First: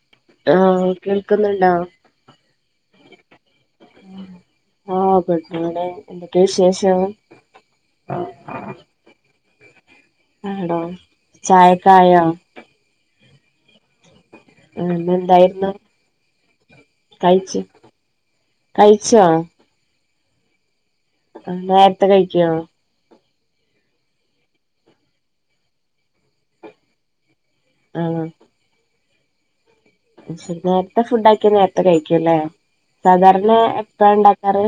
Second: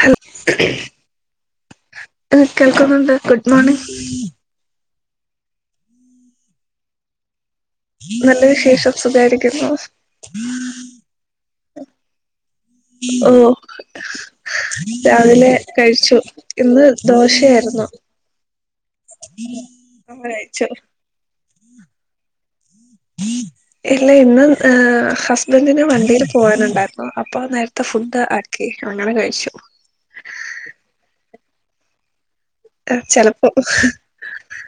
ഹ ആഹ് കേൾക്കുന്നുണ്ടോ കേൾക്കുന്നുണ്ട് ഗുഡ് മോർണിംഗ് ആഹ ഗുഡ് മോർണിംഗ് എന്തൊക്കെ വിശേഷം? നല്ല വിശേഷം സുഗായിരിക്കുന്നു ആടോ ചായക്കായോ? ഓ ഇന്ന് രാവിലെ എന്തായിരുന്നു കഴിച്ചു ഇന്ന് കഴിച്ചു ദോശയായിരുന്നു കഴിച്ചോ കഴിച്ചു ആഹ് നേരത്തെ കഴിക്കുവോ? ഇല്ല ഇന്നു ആ ഹസ്ബൻഡിന് വണ്ടിൽ പോകാനുണ്ടായിരുന്നു അപ്പൊ നേരത്തെ ത്തെ ആണോ ഫുഡ് ആക്കി, അങ്ങനെ കഴിച്ചു നേരത്തെ ഫുഡ് ആക്കിയ നേരത്തെ കഴിക്കുംല്ലേ, ചെലപ്പോ സാധാരണ എപ്പഴാ ഉണ്ടാക്കാറ്?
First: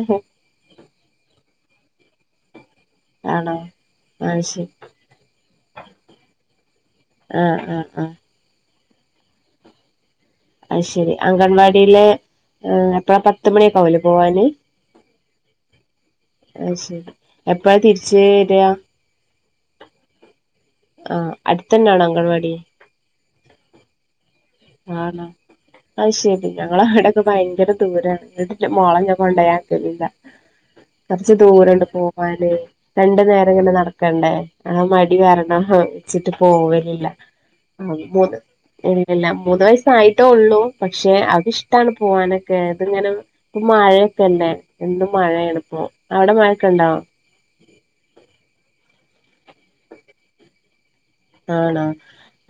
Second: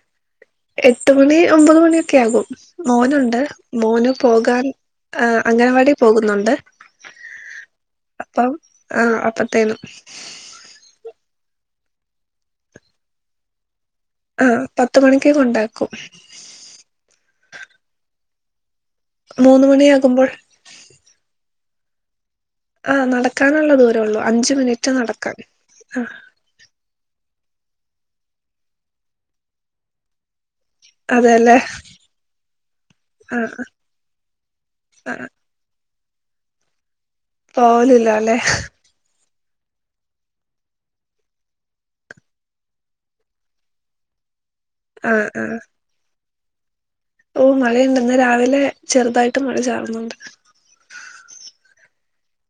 എട്ട് മണി ഒമ്പത് മണിയൊക്കെ ആകും മോനുണ്ട് ആണോ മോന് ആഹ് പോകാൻ ശരി അംഗനവാടി പോകുന്നുണ്ട് ആഹ ആഹ ആഹ അപ്പം ആഹ് അപ്പത്തേനും അയ്ശെരി അംഗൻവാടില് എപ്പഴാ പത്തുമണിയൊക്കാവില്ലേ പോവാന്? പത്തു മണിക്ക്‌ കൊണ്ടാക്കും അഹ് ശരി എപ്പഴാ തിരിച്ച് വരിക? മൂന്ന് മണിയാകുമ്പോൾ. ആഹ, അടുത്തന്നാണൊ അംഗൻവാടി? ആ, നടക്കാനുള്ള ദൂരേള്ളൂ. അഞ്ച് മിനിറ്റ് നടക്കാൻ. ആ. ഞങ്ങളവിടക്ക ഭയങ്കര ദൂരാണ്, മോള ഞൻ കൊണ്ടോയാക്കലില്ല. കുറച്ച് അതെല്ലേ ദൂരണ്ട് പോകാന്. രണ്ടു നേരം ആഹ് ഇങ്ങനെ നടക്കണ്ടേ, ആ മടി ആഹ് കാരണം... ച്ചിട്ട് പോവലില്ല, ഉം, പോവലില്ല മൂന്ന് അല്ലെ എന്തെല്ലാം? മൂന്ന് വയസായിട്ടേ ഉള്ളൂ, പക്ഷെ അവക്കിഷ്ട്ടാണ് പോവാനൊക്കെ, ഇതിങ്ങനെ... ഇപ്പ മഴയൊക്കെല്ലെ, എന്ത് ആഹ് ആഹ് മഴയണി പ്പൊ? അവിടെ മഴൊക്കെ ഉണ്ടോ? ഓ മഴയുണ്ട്ന്ന്, രാവിലെ ചെറുതായിട്ട് മഴ ചാർന്നുണ്ട്. ആണോ?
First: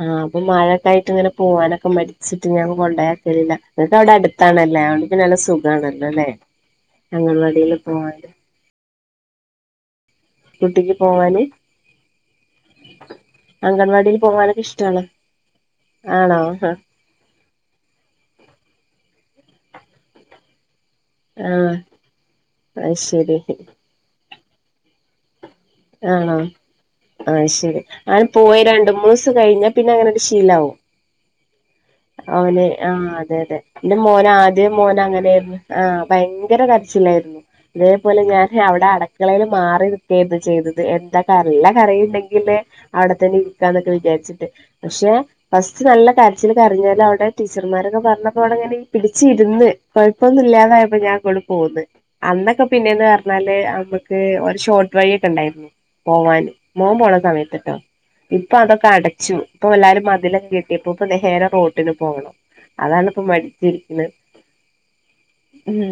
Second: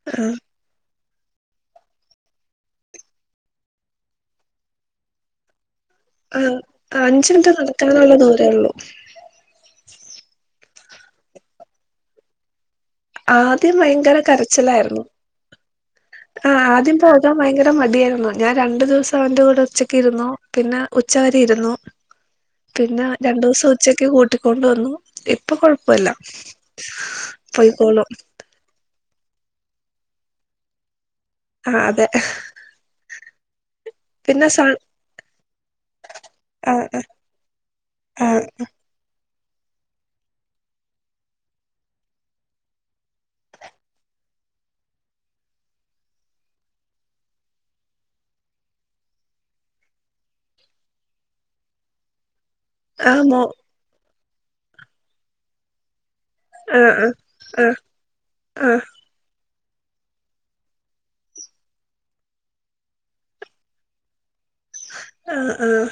ആ അപ്പൊ മഴക്കായിട്ട് ഇങ്ങനെ.. പോവാനൊക്കെ മടിച്ചിട്ട് ഞാൻ കൊണ്ടോയ് യാക്കലില്ല. നിങ്ങൾക്ക് അവിടെ അടുത്താണല്ലേ? അടുത്ത് നല്ല സുഖം അതാല്ലോ ല്ലെ ആഹ് അഞ്ച് മിനിറ്റ് നടക്കാനുള്ള ദൂരേ ഉള്ളൂ കുട്ടിക്ക് പോകാന് ആദ്യം അംഗൻവാടിൽ ഭയങ്കര പോവാനൊക്കെ ഇഷ്ടാണ് കരച്ചിലായിരുന്നു ആണോ ആഹ് ആദ്യം പോ ഇരിക്കാൻ ഭയങ്കര മടിയായിരുന്നു ഞാൻ രണ്ട് ദിവസം അവന്റെ കൂടെ ഉച്ചക്കിരുന്നു പിന്നെ ഉച്ചവരെ ഇരുന്നു ആഹ് അത് പിന്നെ ശരി രണ്ടു ദിവസം ഉ ഉച്ചക്ക് കൂട്ടിക്കൊണ്ട് വന്നു ഇപ്പൊ കൊഴപ്പുല്ല ആണോ ആഹ് ശരി അങ്ങനെ പോയി രണ്ട് മൂന്ന് ദിവസം കഴിഞ്ഞാ പിന്നെ അങ്ങനെ ഒരു ശീലമാവും ആഹ് അതെ അവനെ ആഹ് അതെ അതെ ന്റെ മോന പിന്നെ സ ആദ്യം മോന അങ്ങനെ ആയിരുന്നു, ആഹ ഭയങ്കര ആഹ് ആഹ് കരച്ചിലായിരുന്നു. ഇതേപോലെ ആഹ് ഞാൻ അവിടെ അടക്കളയില് മാറി നിക്കെയായിരുന്നു ചെയ്തത് എന്താ കറി ഉള്ള കറിയുണ്ടെങ്കില് അവിടെത്തന്നെ ഇരിക്കാ എന്നൊക്കെ വിചാരിച്ചിട്ട് പക്ഷെ ഫസ്റ്റ് നല്ല കാര്യച്ചില് കരഞ്ഞാല് അവിടെ ടീച്ചർമാരൊക്കെ പറഞ്ഞപ്പോ അവിടെങ്ങനെ പിടിച്ചി ഇരുന്ന് കുഴപ്പൊന്നും ഇല്ലാതായപ്പോ ഞാൻ ഇങ്ങട് പോന്ന് അന്നൊക്കെ പിന്നെയന്ന് ആഹ് മോ പറഞ്ഞാല് നമ്മുക്ക് ഒരു ഷോർട്ട് വഴിയൊക്കെ ഉണ്ടായിരുന്നു പോവാന് ആഹ് മോൻ ആഹ് പോണ ആഹ് സമയത്ത്ട്ടോ ഇപ്പൊ ആഹ് അതൊക്കെ അടച്ചു. ഇപ്പൊ എല്ലാരും മതില് കെട്ടിയൊപ്പ ഇപ്പൊ നേര റോട്ടിന് പോകണം അതാണ്പ്പൊ മടിച്ചിരിക്കുന്നത് ആഹ് ആഹ്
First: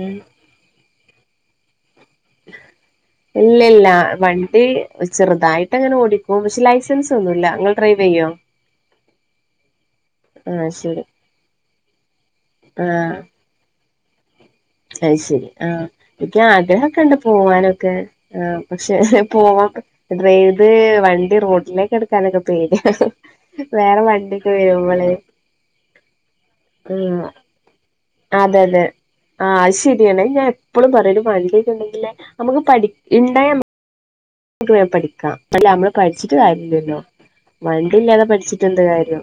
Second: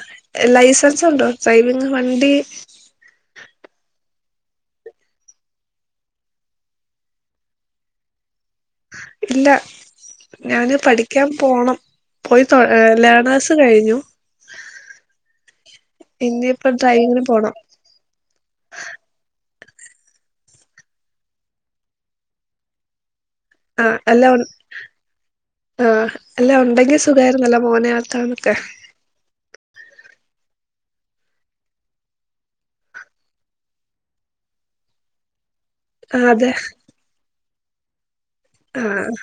ലൈസൻസ് ഉണ്ടോ ഡ്രൈവിങ് വണ്ടി ഇല്ല ഇല്ല വണ്ടി ചെറുതായിട്ട് അങ്ങനെ ഓടിക്കും പക്ഷെ ലൈസൻസ് ഒന്നുല്ല ഇങ്ങൾ ഡ്രൈവ് ചെയ്യോ ഇല്ല ആഹ ഞാന് ശരി പഠിക്കാൻ പോണം പോയി തോ ആഹ ലേണേർസ് കഴിഞ്ഞു അത് ശരി ആഹ് എനിക്ക് ഇനിയിപ്പോ ആഗ്രഹക്കണ്ട് ഡ്രൈവിങ്ങിന് പോണം പോവാനൊ ക്കെ ആഹ് പക്ഷെ പോവാ ഡ്രൈത് വണ്ടി റോഡിലേക്ക് എടുക്കാനൊക്കെ പേടിയ വേറെ വണ്ടിയൊക്കെ വരുമ്പളെ ആഹ് അല്ല ഉണ്ടെങ്കി സുഖമായിരുന്നല്ലോ മോനെ ആകാനൊക്കെ ആഹ് അത് ശരിയാണ് ഞാൻ എപ്പോളും പറയും ഒരു വണ്ടി ഒക്കെ ഉണ്ടെങ്കിലെ നമുക്ക് പഠി ഇണ്ടായ മ ക്ക് വേഗം പഠിക്കാം അല്ല നമ്മള് ആ പഠിച്ചിട്ട് അതെ കാര്യമില്ലല്ലോ വണ്ടി ഇല്ലാതെ പഠിച്ചി ആ ന്താ കാര്യം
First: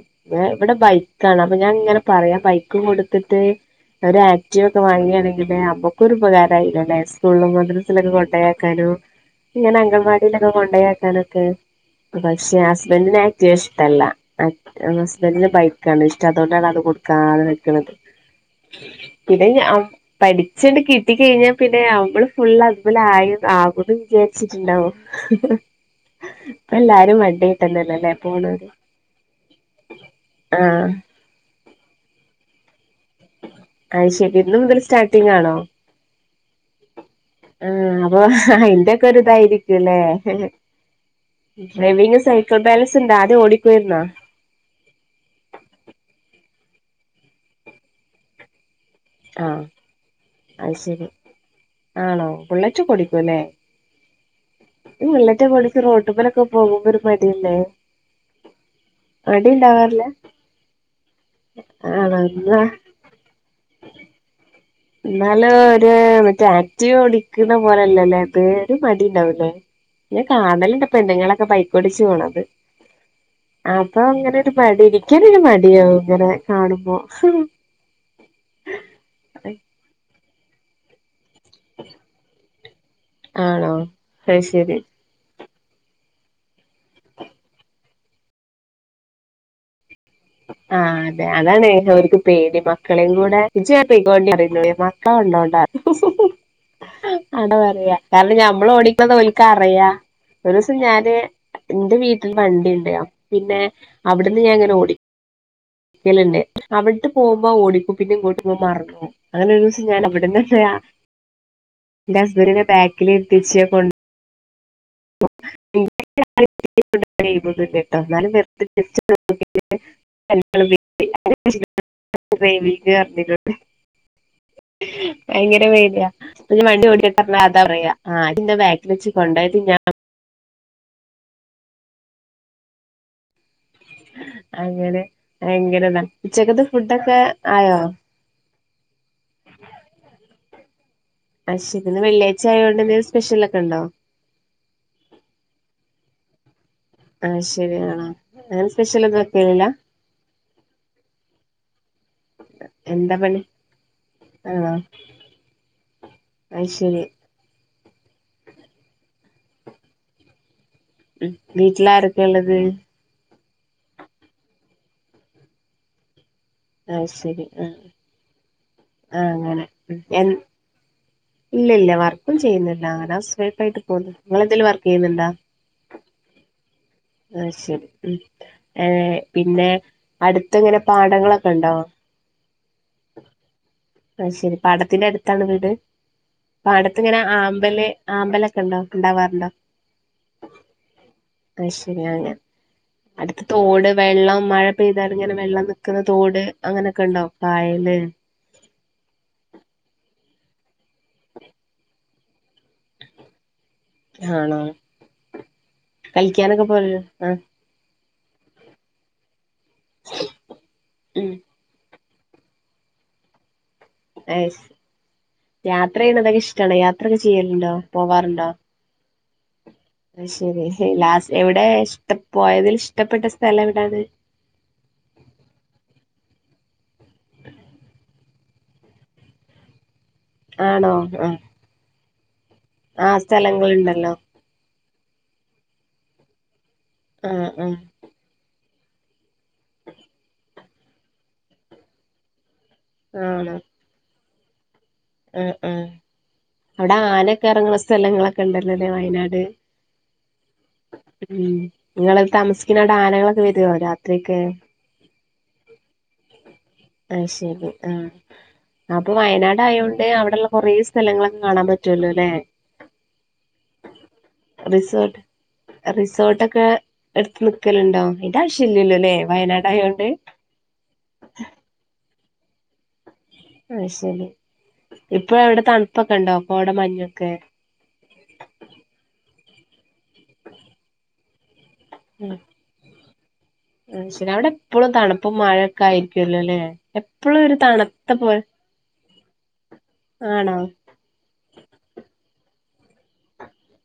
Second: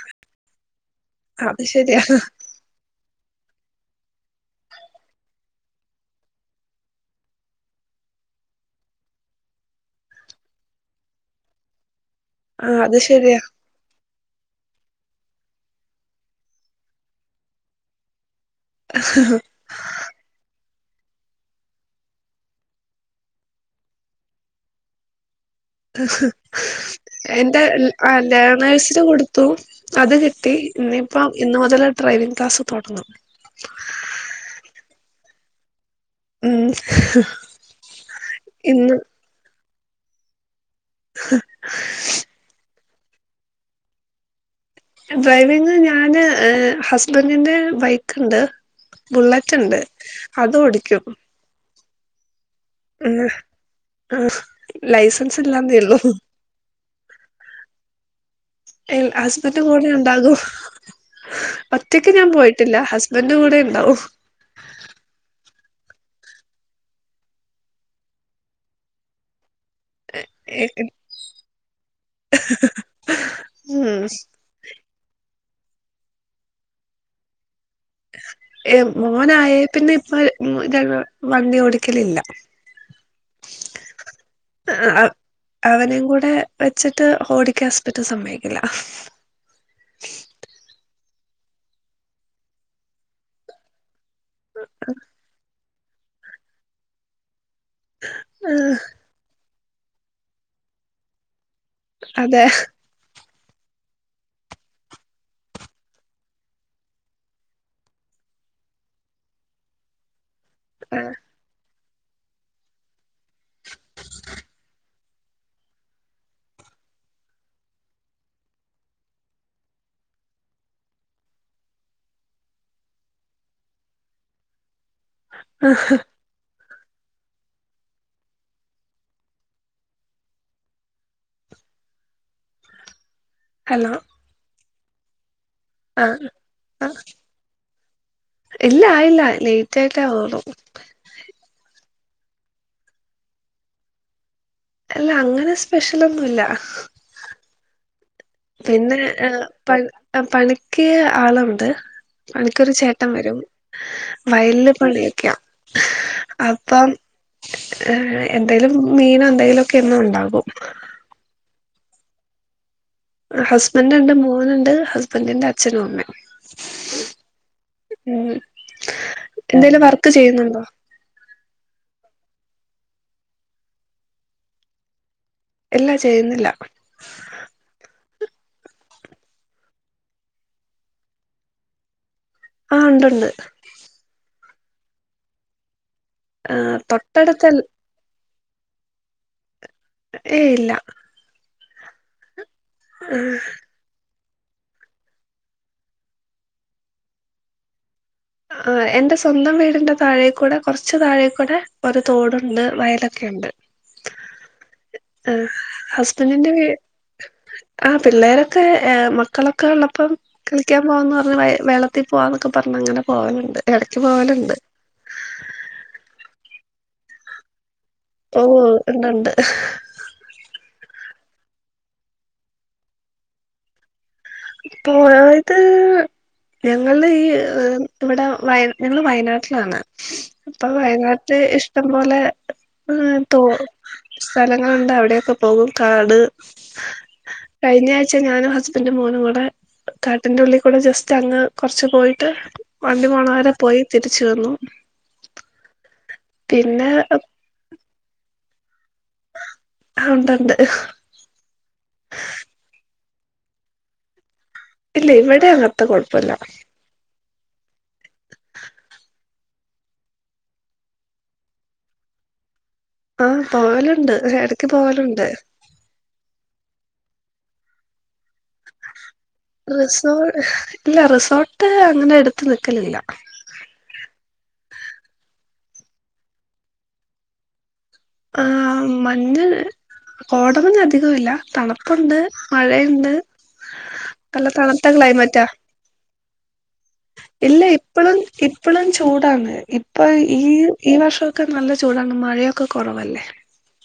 ഇവിടെ ബൈക്കാണ് അപ്പൊ അത് ഞാൻ ഇങ്ങനെ ശരിയാ പറയാ ബൈക്ക് കൊടുത്തിട്ട് ഒരു ആക്റ്റീവ ഒക്കെ വാങ്ങിയാണെങ്കില് അമ്മുക്കൊ രു ഉപകാരായിനല്ലെ സ്കൂളിലും മദ്രസയിലൊക്കെ കൊണ്ടേയാക്കാനും ഇങ്ങനെ അങ്കൻവാടിയിലൊക്കെ കൊണ്ടയാക്കാനൊക്കെ പക്ഷെ ആ അത് ഹസ്ബൻഡിന് ശരിയാ ആക്റ്റിവ ഇഷ്ട ട്ടല്ല ഹസ്ബൻഡന് ബൈക്കാണ് ഇഷ്ടം അതുകൊണ്ടാണ് അത് കൊടുക്കാത നിക്കണത് പിന്നെ ഞ പഠിച്ചണ്ട് കിട്ടി കഴിഞ്ഞാ പിന്നെ അവമ്മള് ഫുള് അതിമ്മല് ആയി ആകന്ന് വിചാരിച്ചിട്ടുണ്ടാവും അ ഇപ്പ [unintelligible] എല്ലാരും എന്റെ വണ്ടിയായിട്ടന്നല്ലല്ലേ ആഹ് പോണത് ലേണേഴ്സിന് കൊടുത്തു അത് കിട്ടി ആഹ് ഇനി ഇപ്പോം ഇന്ന് മുതല് ഡ്രൈവിംഗ് ക്ലാസ് തുടങ്ങും അയ്ശെരി ഇന്ന് മുതല് സ്റ്റാർട്ടിംഗ് ആണോ ഉം ആഹ് അപ്പൊ ഇന്ന് അയിന്റെക്കൊരിത് ക്കായിരിക്കല്ലേ ഡ്രൈവിംഗ് സൈക്കിൾ ബാലൻസ് ണ്ടാ ആദ്യം ഓടിക്കോയിരുന്നോ ഡ്രൈവിംഗ് ഞാന് ഹസ്ബന്റിന്റെ ബൈക്ക്ണ്ട് ആഹ് ബുള്ളറ്റ്ണ്ട് അത് ഓടിയ്ക്കും ആണോ ബുള്ളറ്റൊക്കെ ഓടിക്കുവല്ലേ ഈ ലൈസൻസ് ഇല്ലാന്നേ ബുള്ളറ്റൊക്കോടിച്ച് ഉള്ളൂ റോട്ടമലൊക്കെ പോകുമ്പോ ഒരു മടിയല്ലേ ഇൽ മടി ഹസ്ബൻഡ് കൂടെ ഇണ്ടാവാറില്ല ഉണ്ടാകും ഒറ്റയ്ക്ക് ആണോ ഞാൻ എന്നാ പോയിട്ടില്ല ഹസ് ബന്റ് കൂടെ ഇണ്ടാവും ന്നാലൊരു മറ്റേ ആക്ടിവ ഓടിക്ക്‌ന്ന പോലെല്ലല്ലോ അത് ഒരു മടിണ്ടാവൂലെ ഞാൻ കാണലിണ്ട് പെണ്ണുങ്ങളൊക്കെ ബൈക്കോടിച്ച് പോണത് അപ്പൊങ്ങനെ മടി ഇരിക്കാനൊരു മടിയാവും ഇങ്ങനെ കാണുമ്പോ ഏഹ് മോനായേ പിന്നെ ഇപ്പൊ ഉം വണ്ടി ഓടിക്കലില്ല ആണോ അയ്ശേരി അ അവനേം കൂടെ വെച്ചിട്ട് ഓടിക്കാൻ ഹസ്ബന്റ് സമ്മയിക്കില്ല ആഹ് അതെ അതാണ് അവർക്ക് പേടി മക്കളേം കൂടെ ഇജാ പൊയ്ക്കൊണ്ടി പറയുന്നോടെയ് മക്കള് ഉള്ളോണ്ട അതാ പറയാ കാരണം ഞമ്മള് ഓടിക്കണത് ഒൽക്കറിയാ ഒരു ദിവസം ഞാന് ന്റെ വീട്ടിൽ അതെ വണ്ടി ണ്ട് അപ്പൊ പിന്നെ അവിടുന്ന് ഞാൻ ങ്ങനെ ഓടി ടിക്കലിണ്ട് അവിട പോകുമ്പോ ഓടിക്കും പിന്നെ ഇങ്ങോട്ട് പോരുമ്പോ മറന്നോവും അങ്ങനെ ഒരു ദിവസം ഞാൻ അവിടുന്ന് ന്റെ ഹസ്ബൻഡ് നെ ബാക്കിൽ ഇര്ത്തിച്ചെ കൊ [inaudible] [inaudible] ഭയങ്കര പേട്യാ വണ്ടി ഓടിക്കട്ടെ പറഞ്ഞ അതാ പറയാ ആയിന്നെ ബാക്കിൽ വെച്ച് കൊണ്ടോയത് ഞാ ഹലോ അങ്ങനെ ഭയങ്കര ആഹ് താഉച്ചക്കത്തെ ഫുഡ്‌ ആഹ് ഒക്കെ ആയോ ഇല്ല ആയില്ല ലേറ്റ് ആയിട്ടാവൊള്ളൂ അയ്ശേരി ഇന്ന് വെള്ളിയായിച്ചയോണ്ട് ന്തേലും സ്പെഷ്യൽ ഒക്കെ ണ്ടോ അല്ല അങ്ങനെ സ്പെഷ്യലൊന്നുല്ല ആഹ് ശരിയാണോ പിന്നെ ഏഹ് പ പണിക്ക് ആളുണ്ട് എടക്കൊരു ചേട്ടം എന്താ വരും പണി വയല് ആണോ പണിയൊക്കെയാ അത് അപ്പം ശരി ഏഹ് എന്തേലും മീനോ എന്തെലൊക്കെ എന്നും ഉണ്ടാവും വീട്ടിലാരൊക്കെ ഉള്ളത് ഹസ്ബൻഡ് ണ്ട് മോനുണ്ട് ഹസ്ബൻഡ്ന്റെ അച്ഛനും അമ്മയും അയ്ശേരി ആഹ് ആഹ് ഉം അങ്ങനെ എന്തേലും ഉം വർക്ക് എൻ ചെയ്യുന്നുണ്ടോ ഇല്ല ഇല്ല വർക്കൊന്നും ചെയ്യുന്നില്ല ഞാന് ഹൗസ് വൈഫായിട്ട് പോകുന്നു നിങ്ങളെന്തേലും വർക്ക് ചെയ്യുന്നുണ്ടാ ഇല്ല ചെയ്യുന്നില്ല അയ്ശേരി ഉം ഏഹ് പിന്നെ അടുത്ത്ങ്ങനെ പാടങ്ങളൊക്കെ ണ്ടോ ആ ഉണ്ടുണ്ട് ആഹ് ശരി പാടത്തിന്റെ അടുത്താണോ വീട് പാടത്തിങ്ങനെ തൊട്ടടുത്ത ആമ്പല് ആമ്പലൊക്കെ ണ്ടോ ണ്ടാവാറുണ്ടോ ഏയ് ഇല്ല അത് ശരി അങ്ങനെ അടുത്ത തോട് വെള്ളംമഴപെയ്താൽഇങ്ങനെവെള്ളം നിക്കുന്ന തോട് അങ്ങനെയൊക്കെ ഉണ്ടോ കായല് ആഹ്എന്റെ സ്വന്തം വീടിന്റെ താഴേക്കൂടെ കുറച്ച താഴെക്കൂടെ ഒരു തോടുണ്ട് വയലൊക്കെയുണ്ട് ആണോ? കളിക്കാനൊക്കെ [unintelligible] ആഹ ആഹ് പിള്ളേരൊക്കെ മക്കളൊക്കെള്ളപ്പം കളിക്കാൻ പോവാന്ന് ഉം പറഞ്ഞ വള ത്തി പോവാന്നൊക്കെ പറഞ് അങ്ങനെ പോവലുണ്ട് ഇടക്ക് പോവലുണ്ട് [unintelligible] യാത്ര ചെയ്യുന്നത് അതൊക്കെ ഇഷ്ടണ യാത്രയൊക്കെ ചെയ്യലുണ്ടോ? ഓഹ് ഇണ്ടണ്ട് അത്ശരി ലാസ്റ്റ് എവിടെ ഇഷ്ട പോയതിൽ ഇഷ്ടപ്പെട്ട സ്ഥലം എവിടാണ്? പോയത് ഞങ്ങൾത് ഈ ഇവടെ വ ഞങ്ങള് വയനാട്ടിലാണ് ഇപ്പം ആണോ വയനാട്ടിൽ ഇഷ്ടം പോലെ ആഹ് തോ സ്ഥലങ്ങള് ഇണ്ടല്ലോ? സ്ഥലങ്ങളുണ്ട് അവിടൊക്കെ പോകും കാട് ആ ആ കഴിഞ്ഞ ആഴ്ച ഞാനും ഹസ്ബൻഡും മോനും കൂടെ കാട്ടിന്റെ ഉള്ളിൽ കൂടെ ജസ്റ്റ് അങ്ങ് കുറച്ച് പോയിട്ട് വണ്ടി പോണവരെ പോയി തിരിച്ചു വന്നു ഉം ഉം പിന്നെ അവിടെ ആനൊക്കെ ഇറങ്ങുന്ന സ്ഥലങ്ങളൊക്കെ ഉണ്ടല്ലലേ വഴി നാട് ഉണ്ടുണ്ട് ഉം നിങ്ങള താമസിക്കുന്നടെ ആനകളൊക്കെ വരുവോ രാത്രിയൊക്കെ? ഇല്ല ഇവിടെ അങ്ങനത്തെ കൊഴപ്പ ഇല്ല അത് ശരി ആഹ് ആപ്പൊ വയനാട് ആയോണ്ട് തേ അവിടെള്ള കുറേ സ്ഥലങ്ങളൊക്കെ കാണാൻ പറ്റുല്ലോ ലേ? ആഹ് പോവലുണ്ട് ഇടക്ക് പോവലുണ്ട് റിസോർട്ട ഒക്കെ എടുത്ത് നിക്കലുണ്ടോ അതിന്റൊവശ്യ ഇല്ലല്ലോ ലേ വയനാട് ആയൊണ്ട് റിസോ ഇല്ല റിസോർട്ട് അങ്ങനെ എടുത്ത് നിക്കലില്ല അത് ശരി ഇപ്പൊ എവിടെ തണുപ്പൊക്കെ ഇണ്ടോ കോട മഞ്ഞൊക്കെ ആഹ് മഞ്ഞ് കോടമഞ്ഞ് അധിക ഇല്ല തണുപ്പുണ്ട് മഴയിണ്ട് അത് ശരി അവടെ എപ്പോഴും തണുപ്പും മഴൊക്കെ ആയിരിക്കല്ലോ ലേ എപ്പഴും ഒരു ഇല്ല തണുപ്പ ഇപ്പളും ഇപ്പളും ചൂടാണ് ഇപ്പ ഈ ആണോ ഈ വർഷ ഒക്കെ നല്ല ചൂടാണ് മഴയൊക്കെ കുറവല്ലേ?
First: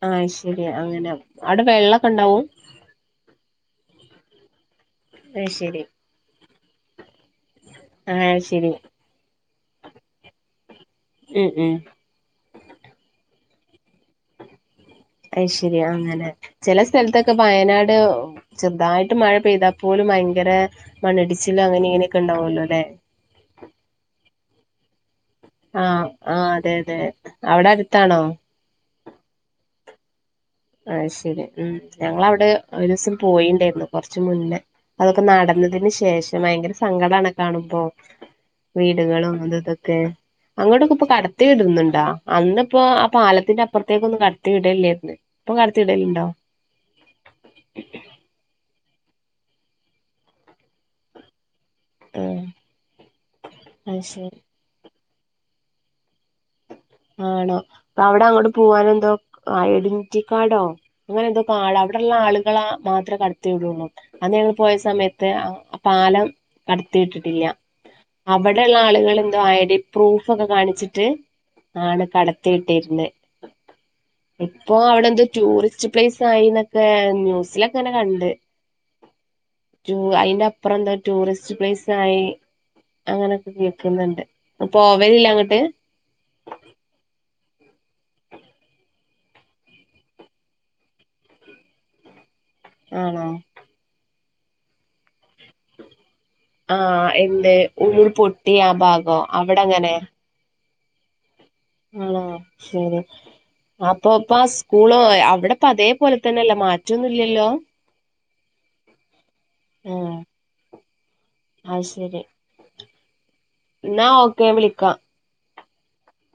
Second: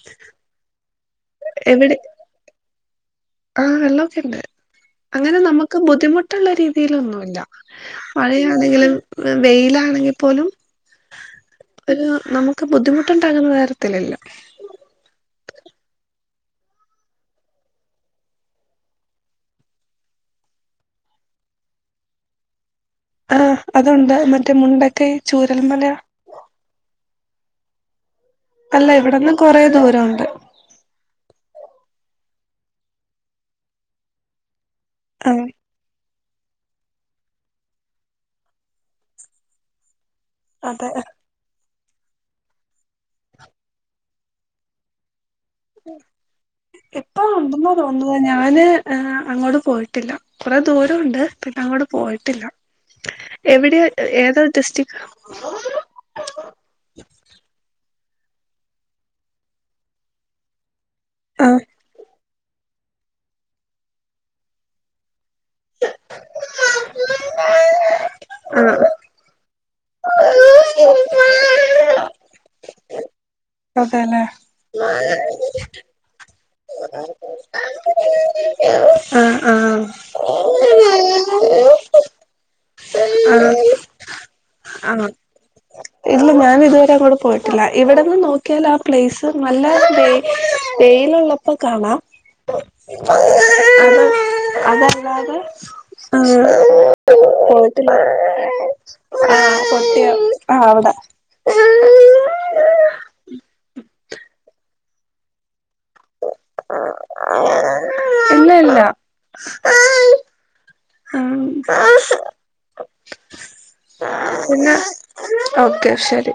ആഹ് അത്ശരി അങ്ങനെ അടെ വെള്ളക്കെ ഇണ്ടാവും ആഹ് വെള്ളൊക്കെ ഇണ്ട് അങ്ങനെ അത് നമക്ക് ശരി ബുദ്ധിമുട്ട്ള്ള രീതിയിലൊന്നും ഇല്ല ആ ശരി മഴയാണെങ്കിലും വെയിലാണെങ്കിൽ പോലും ഉം ഉം ഒരു നമുക്ക് ബുദ്ധിമുട്ടുണ്ടാകുന്ന കാര്യത്തിലില്ല അത് ശരി അങ്ങനെ ചില സ്ഥലത്തൊക്കെ വയനാട് ചെറുതായിട്ട് മഴ പെയ്താൽപോലും ഭയങ്കര മണ്ണിടിച്ചില അങ്ങനെ ഇങ്ങനെയൊക്കെ ഉണ്ടാവല്ലോ ലേ? ആഹ് അതുണ്ട് മറ്റേ മുണ്ടക്കയ് ആഹ് ആഹ് അതെ അതെ അവിടെ അടുത്താണോ? അല്ല ഇവിടന്ന് കൊറേ ദൂരണ്ട് ആഹ്ശരി ഉം ഞങ്ങളവിടെ ഒരു ദിവസം പോയിണ്ടായിരുന്നു കുറച്ച്മുന്നേ അതൊക്കെ ആ നടന്നതിന് ശേഷം ഭയങ്കര സങ്കടാണ് കാണുമ്പോ വീടുകളും അത് ഇതൊക്കെ അതെ അങ്ങോട്ടൊക്കെ. ഇപ്പ കടപ് ത്തി ഇടുന്നുണ്ടോ അന്നിപ്പോ ആ പാലത്തിന്റെ അപ്പുറത്തേക്ക ഒന്ന് കടത്തിവിടല്ലേര്ന്ന് ഇപ്പം കടത്തിടല് ണ്ടോ ഇപ്പം ഉണ്ടെന്ന് തോന്നുന്നു ഞാന് അങ്ങോട്ട് പോയിട്ടില്ല കുറേ ദൂരണ്ട് പിന്നെ അങ്ങോടെ ആഹ് പോയിട്ടില്ല എവിടെയ അത് ശരി ഏതാ ഡിസ്ട്രിക്റ്റ്? ആണോ അവിടെ അങ്ങണ്ട് പോവാനെന്തോ ഐഡന്റിറ്റി കാഡോ അങ്ങനന്തോ‌ ആഹ് കാട് അവിടെള്ള ആളുകള മാത്ര കണ് ത്തി വിടുള്ളൂ അന്ന് ഞങ്ങള് പോയ സമയത്ത് പാലം കടത്തിട്ടിട്ടില്ല അവിടെള്ള ആഹ് ആളുകൾ എന്തോ ഐ ഡി പ്രൂഫൊക്കെ കാണിച്ചിട്ട് ആണ് കടത്തി വിട്ടിരുന്നേ അതെല്ലേ ഇപ്പൊ അവിടെന്തോ ടൂറിസ് പ്ലേസായിന്നൊക്കെ ആഹ് ന്യൂസിലൊക്കെങ്ങനെ കണ്ട് ആഹ് ആഹ് ടു അയിന്റെപ്പുറം എന്താ ടൂറിസ്റ്റ് പ്ലേസ് ആയി അങ്ങനൊക്കെ കേക്കുന്നുണ്ട് ആഹ് പോവലില്ല അങ്ങട്ട് ഇല്ല ഞാൻ ഇതുവരെ അങ്ങോട്ട് പോയിട്ടില്ല ഇവിടെന്ന് നോക്കിയാൽ ആ പ്ലേസ് നല്ലാ ഡേ തെലുള്ള പ്പൊ കാണാം ആണോ. അത് അതല്ലാതെ ആ എന്ത് പോയിട്ടില്ല ഉരുൾ പൊട്ടിയ ആ ഭാഗോ ആ അവിടെ അങ്ങനെ പൊട്ടിയാ ആഹ് ഔടെ.. ആഹ് ശരി. അപ്പൊപ്പ സ്കൂളോ അ അവിടെപ്പ അതേ.. എന്താ ആ [unintelligible] [inaudible] ഇന്നാ ഓക്കെ ഞാ വിളിക്കാ. ഓക്കെ ശരി..